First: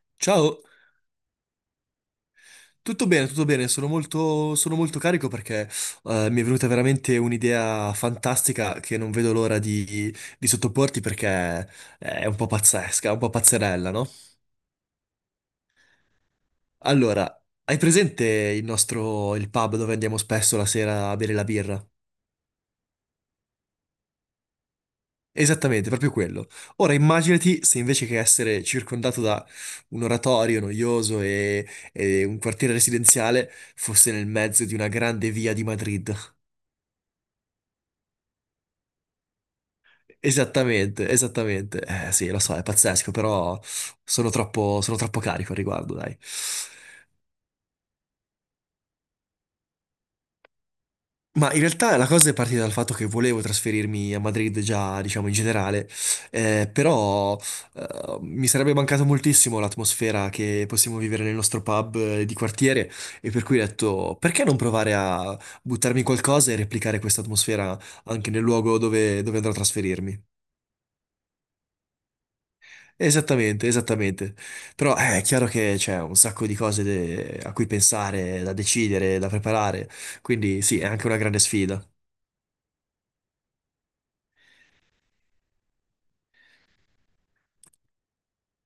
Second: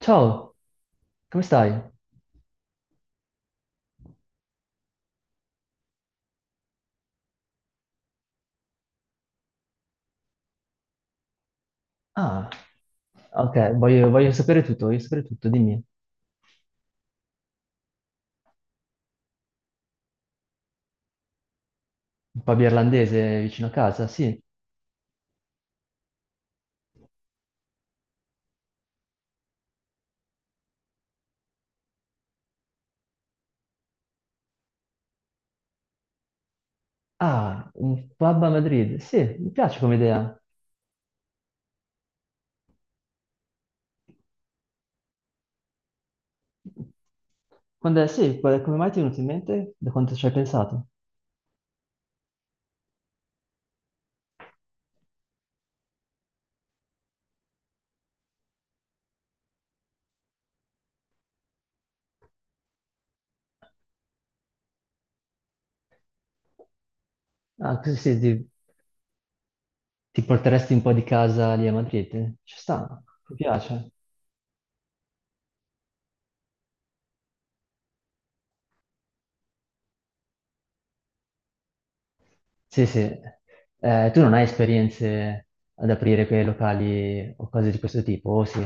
Ciao, Ciao, come stai? Tutto bene, sono molto carico perché mi è venuta veramente un'idea fantastica che non vedo l'ora di sottoporti perché è un po' Ah, pazzesca, un po' ok, pazzerella, no? voglio sapere tutto, voglio sapere tutto, dimmi. Allora, hai presente il pub dove andiamo spesso la sera a bere la birra? Un pub irlandese vicino a casa, sì. Esattamente, proprio quello. Ora immaginati se invece che essere circondato da un oratorio noioso e un quartiere residenziale fosse nel mezzo di una grande via di Madrid. Ah, un pub a Madrid, sì, mi piace come idea. Esattamente, esattamente. Sì, lo so, è pazzesco, però sono troppo carico al riguardo, dai. Quando è, sì, qual- Come mai ti è venuto in mente? Da quanto ci hai pensato? Ma in realtà la cosa è partita dal fatto che volevo trasferirmi a Madrid già, diciamo, in generale, però mi sarebbe mancato moltissimo l'atmosfera che possiamo vivere nel nostro pub di quartiere e per cui ho detto, perché non provare a buttarmi in qualcosa e replicare questa Ah, atmosfera così sì, anche nel luogo dove andrò a trasferirmi? ti porteresti un po' di casa lì a Madrid? Ci sta, mi Esattamente, piace. esattamente. Però è chiaro che c'è un sacco di cose a cui pensare, da decidere, da preparare, quindi sì, è anche una grande sfida. Sì, sì. Tu non hai esperienze ad aprire quei locali o cose di questo tipo, o sì?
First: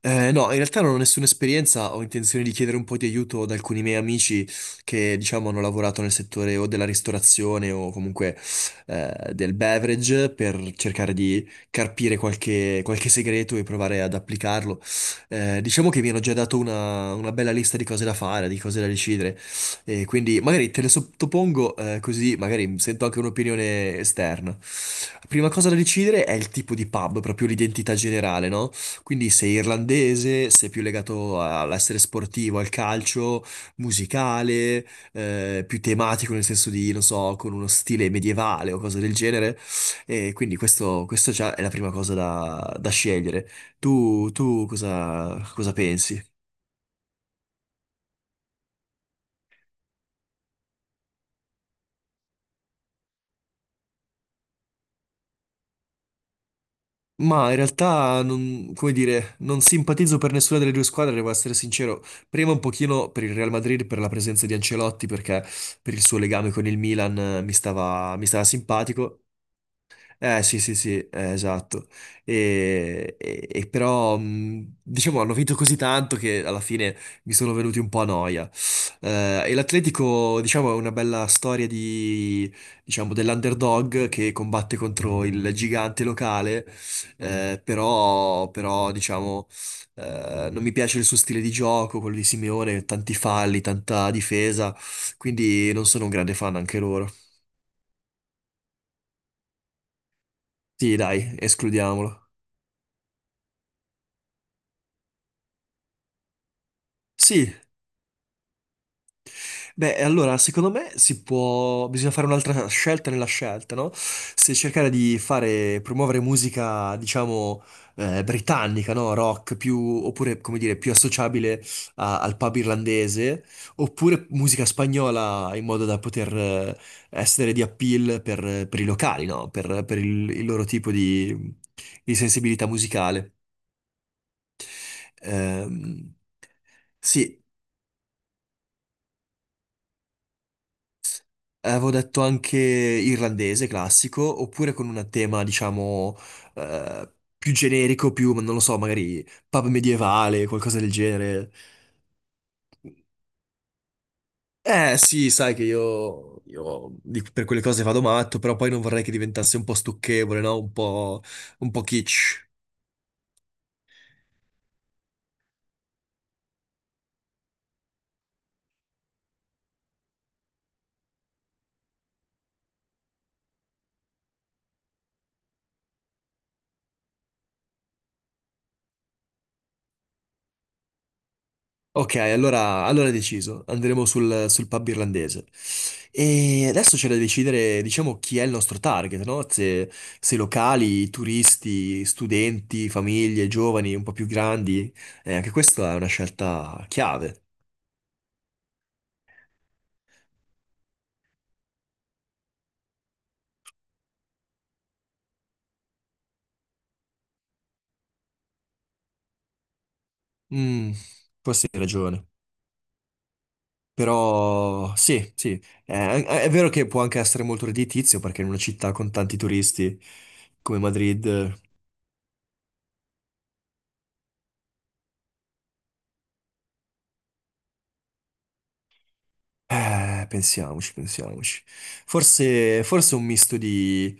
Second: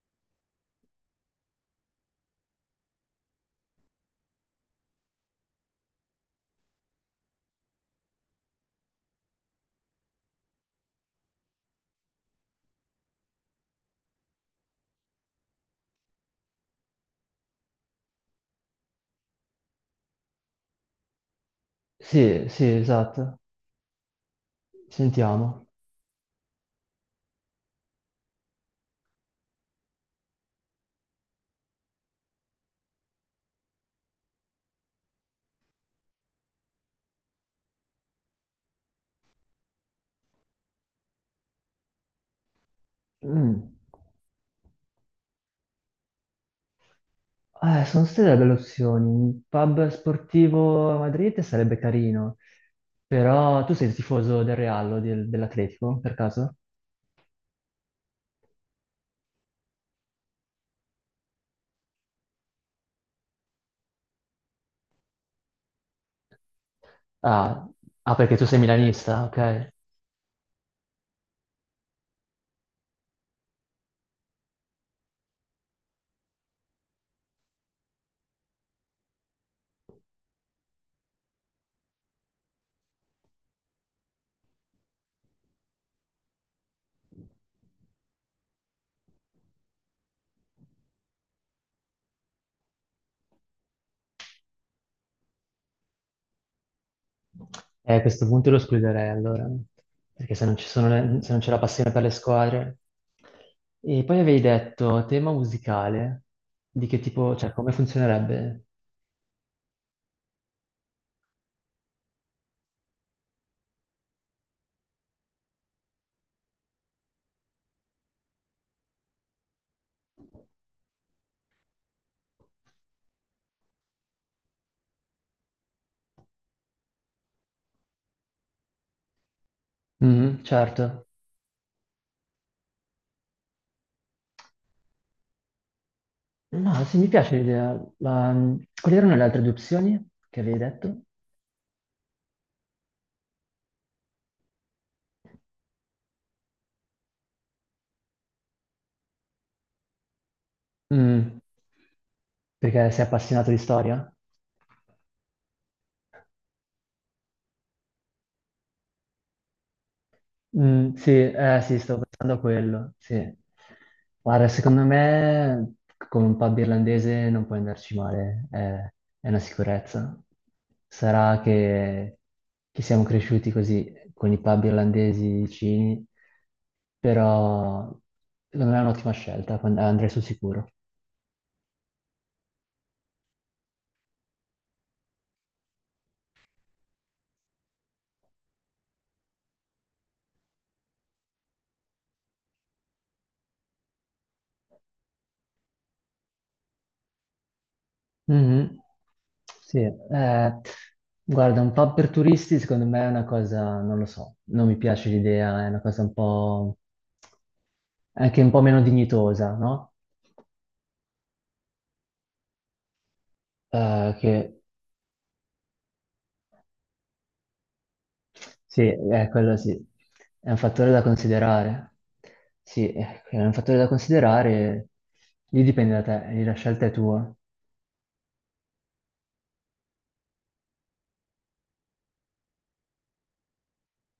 No, in realtà non ho nessuna esperienza, ho intenzione di chiedere un po' di aiuto ad alcuni miei amici che, diciamo, hanno lavorato nel settore o della ristorazione o comunque del beverage per cercare di carpire qualche segreto e provare ad applicarlo. Diciamo che mi hanno già dato una bella lista di cose da fare, di cose da decidere, e quindi magari te le sottopongo così Sì, sì, magari sento anche esatto. un'opinione esterna. La prima Sentiamo. cosa da decidere è il tipo di pub, proprio l'identità generale, no? Quindi sei irlandese, sei più legato all'essere sportivo, al calcio, musicale, più tematico nel senso di, non so, con uno stile medievale o cose del genere. E quindi questo già è la prima cosa da scegliere. Mm. Tu cosa pensi? Sono state delle opzioni. Un pub sportivo a Madrid sarebbe carino, però tu sei il tifoso del Real o dell'Atletico, per caso? Ma in realtà, non, come dire, non simpatizzo per nessuna delle due squadre, devo essere sincero. Prima un pochino per il Real Madrid, per la presenza di Ancelotti, perché per il suo legame con il Milan Ah, ah, mi perché stava tu sei simpatico. milanista, ok. Eh sì sì sì, esatto. E però diciamo hanno vinto così tanto che alla fine mi sono venuti un po' a noia. E l'Atletico diciamo è una bella storia di, diciamo, dell'underdog che combatte contro il gigante locale, però diciamo non mi piace il suo stile di gioco, quello di Simeone, tanti falli, tanta difesa, quindi non sono un grande fan anche loro. A questo punto lo escluderei allora, perché Sì se dai, non c'è la passione per le escludiamolo. squadre. E poi avevi detto tema musicale, di che tipo, cioè Sì. come funzionerebbe? Beh, e allora, secondo me si può, bisogna fare un'altra scelta nella scelta, no? Se cercare di fare, promuovere musica, diciamo, britannica, no? Rock, più, oppure, come dire, più associabile al pub irlandese, oppure musica spagnola in modo da poter essere di appeal per i locali, no? Per Mhm, il loro tipo certo. Di sensibilità musicale. Ehm, No, sì, mi piace sì. l'idea. La- Quali erano le altre due opzioni che avevi detto? Avevo detto anche irlandese classico, oppure con un tema, diciamo, eh, più generico, più, non lo so, magari pub medievale, qualcosa del Mm, genere. perché sei appassionato di storia? Eh sì, sai che io per quelle cose vado matto, però poi non vorrei che diventasse un po' stucchevole, no? Mm, sì, Un sì, po' sto pensando a kitsch. quello, sì. Guarda, secondo me con un pub irlandese non puoi andarci male, è una sicurezza. Sarà che siamo cresciuti così con i pub irlandesi vicini, però secondo me è un'ottima scelta, andrei sul sicuro. Ok, allora è deciso, andremo sul pub irlandese. E adesso c'è da decidere, diciamo, chi è il nostro target, no? Se locali, turisti, studenti, famiglie, giovani, un po' più grandi. Anche questa è una scelta chiave. Mhm. Sì, guarda, un po' per turisti secondo me è una cosa, non lo so, non mi piace l'idea, è una cosa un po' anche un po' meno dignitosa, no? Mm, forse hai ragione. Che Però sì, sì, eh, è vero che può anche essere molto redditizio perché in una sì, città con è tanti quello sì, turisti è un come fattore da Madrid. considerare. Sì, è un fattore da considerare, lì dipende da te, lì la scelta è tua. Pensiamoci, pensiamoci. Forse, forse un misto di…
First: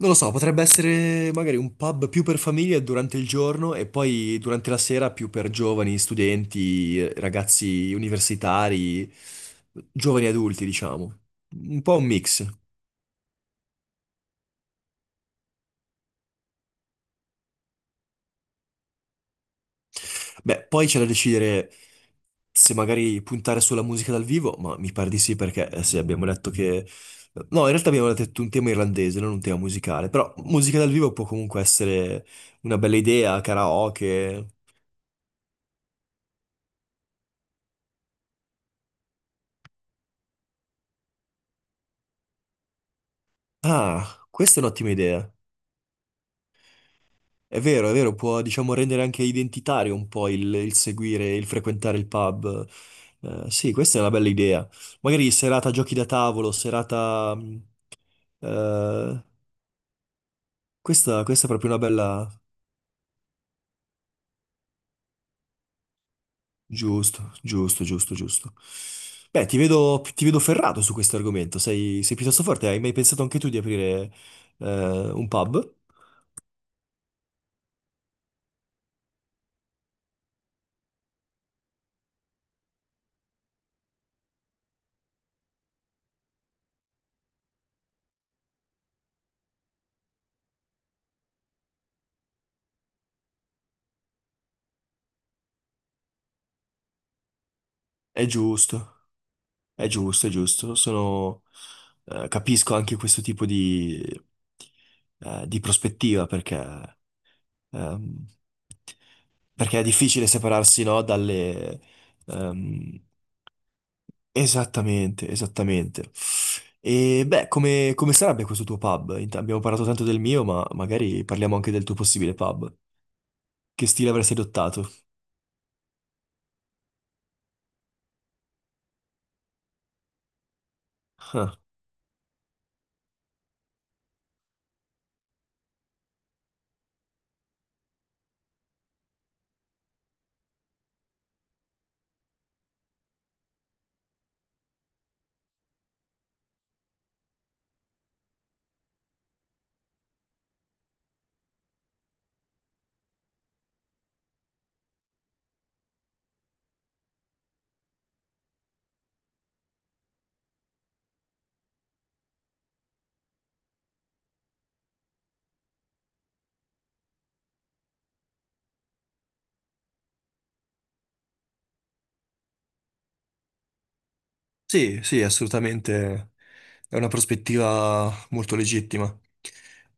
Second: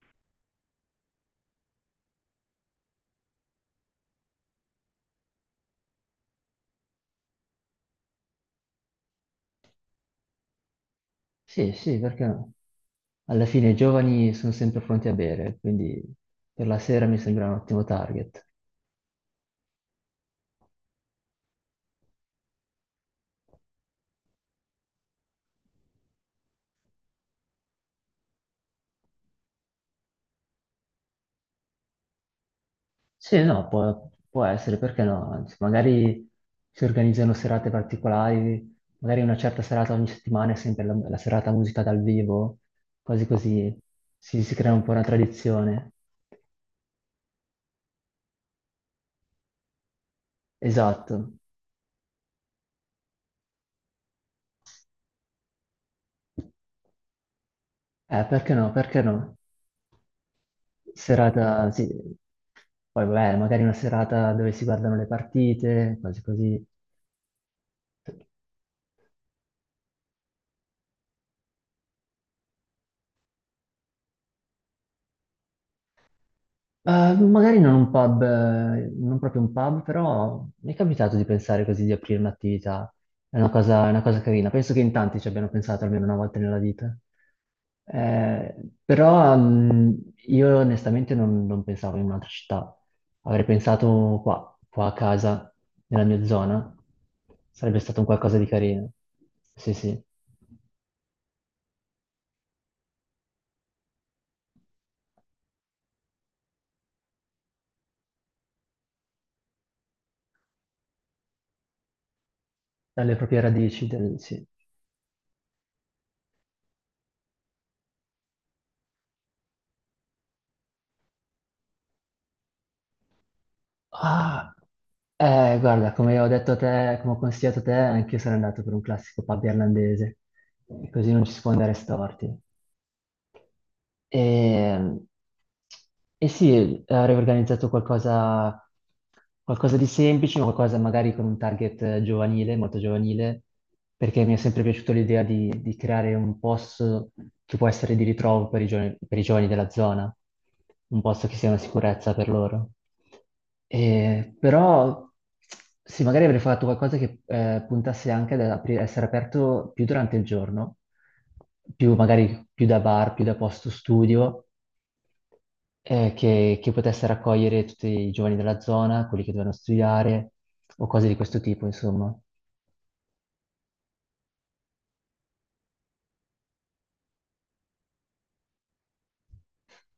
Non lo so, potrebbe essere magari un pub più per famiglie durante il giorno e poi durante la sera più per giovani, studenti, ragazzi universitari, giovani adulti, diciamo. Sì, Un po' sì, un perché mix. no? Alla fine i giovani sono sempre pronti a bere, quindi per la sera mi sembra un ottimo target. Beh, poi c'è da decidere se magari puntare sulla musica dal vivo, ma mi pare di sì perché sì, abbiamo detto che… No, in realtà abbiamo detto un tema irlandese, non un tema musicale, però musica dal vivo può comunque essere una bella idea, Sì, no, può karaoke. essere, perché no? Anzi, magari si organizzano serate particolari, magari una certa serata ogni settimana è sempre la serata musica dal vivo, cose così, Ah, si questa è crea un un'ottima po' una idea. tradizione. È vero, può diciamo rendere anche identitario un po' il seguire, Esatto. il frequentare il pub. Sì, questa è una bella idea. Magari serata giochi da tavolo, serata… Perché no? Perché eh, no? questa, questa è Serata, proprio una sì. bella… Poi, vabbè, magari una serata dove si guardano le partite, cose così. Giusto, giusto, giusto, giusto. Beh, ti vedo ferrato su questo argomento, sei piuttosto forte, hai mai pensato anche tu di aprire un pub? Magari non un pub, non proprio un pub, però mi è capitato di pensare così di aprire un'attività. È una cosa carina. Penso che in tanti ci abbiano pensato almeno una volta nella vita. Eh, però io onestamente non pensavo in un'altra città. Avrei pensato qua a casa, nella mia zona. Sarebbe stato un È qualcosa di carino. giusto, Sì, è sì. giusto, è giusto. Sono, capisco anche questo tipo di prospettiva perché, ehm, perché è difficile separarsi, no, dalle, ehm, Dalle proprie radici, sì. esattamente, esattamente. E beh, come sarebbe questo tuo pub? Abbiamo parlato tanto del mio, ma magari parliamo anche del tuo possibile pub. Che stile avresti Ah, adottato? Guarda, come ho detto a te, come ho consigliato a te, anche io sarei andato per un classico pub irlandese, così non ci si può andare storti. E, e sì, avrei organizzato qualcosa, qualcosa di semplice, ma qualcosa magari con un target giovanile, molto giovanile, perché mi è sempre piaciuta l'idea di creare un posto che può essere di ritrovo per i giovani della zona, un posto che sia una sicurezza per loro. Però sì, magari avrei fatto qualcosa che puntasse anche ad essere aperto più durante il giorno, più magari più da bar, più da posto studio, che potesse raccogliere tutti i giovani della zona, quelli che dovevano studiare o cose di questo tipo, insomma. Sì, sì, assolutamente. È una prospettiva molto legittima.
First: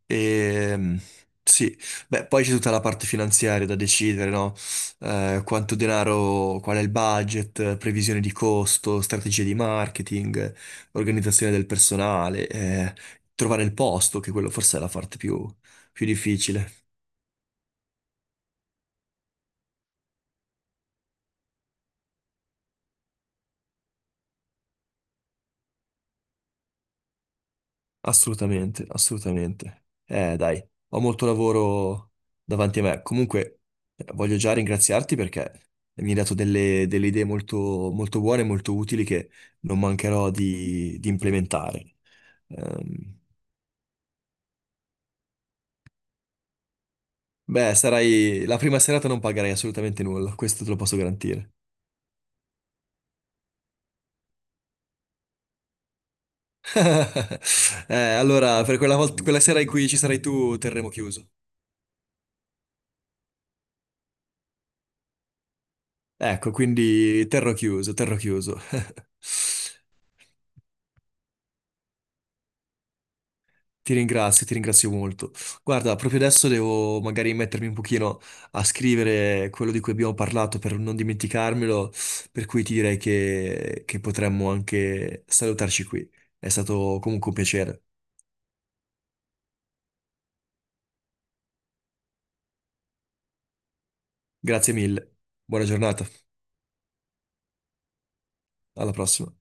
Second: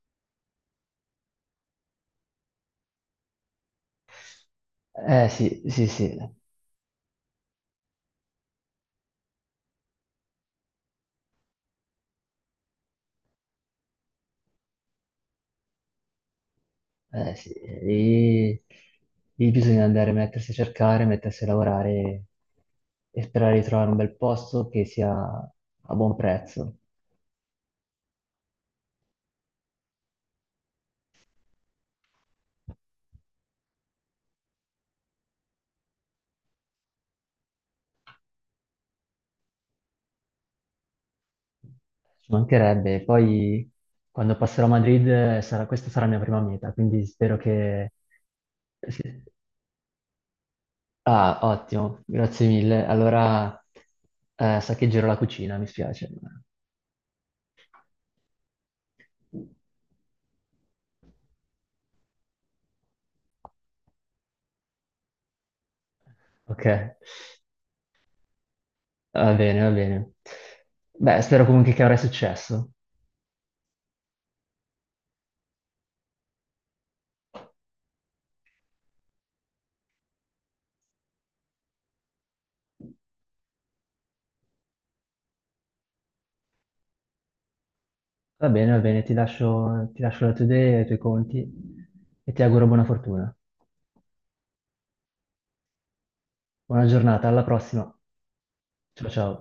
E, sì, beh, poi c'è tutta la parte finanziaria da decidere, no? Eh sì, Quanto sì, sì. denaro, qual è il budget, previsione di costo, strategie di marketing, organizzazione del personale, trovare il posto, che quello forse è la parte più, più difficile. Eh sì, lì, lì bisogna andare a mettersi a cercare, mettersi a lavorare e sperare di trovare un bel posto che sia a buon prezzo. Assolutamente, assolutamente. Dai, ho molto lavoro davanti a me. Comunque, voglio già ringraziarti perché mi hai dato delle idee molto, molto buone e molto utili che non mancherò di implementare. Ci mancherebbe. Ehm, Poi quando passerò a Madrid questa sarà la mia prima meta, quindi spero beh, che... sarai la prima serata non sì. pagherai assolutamente nulla, questo te lo posso Ah, garantire. ottimo, grazie mille. Allora saccheggerò la cucina, mi spiace. Allora, per quella volta, quella sera in cui ci sarai tu, terremo chiuso. Ecco, Ok, quindi terrò chiuso, terrò chiuso. va bene, va bene. Beh, spero comunque che avrai successo. Ti ringrazio molto. Guarda, proprio adesso devo magari mettermi un pochino a scrivere quello di cui abbiamo parlato per non dimenticarmelo, per cui ti direi che potremmo anche salutarci qui. È stato comunque un piacere. Va bene, ti lascio le tue idee, i tuoi conti e ti auguro buona fortuna. Grazie mille. Buona giornata. Buona giornata, alla prossima. Alla Ciao ciao. prossima.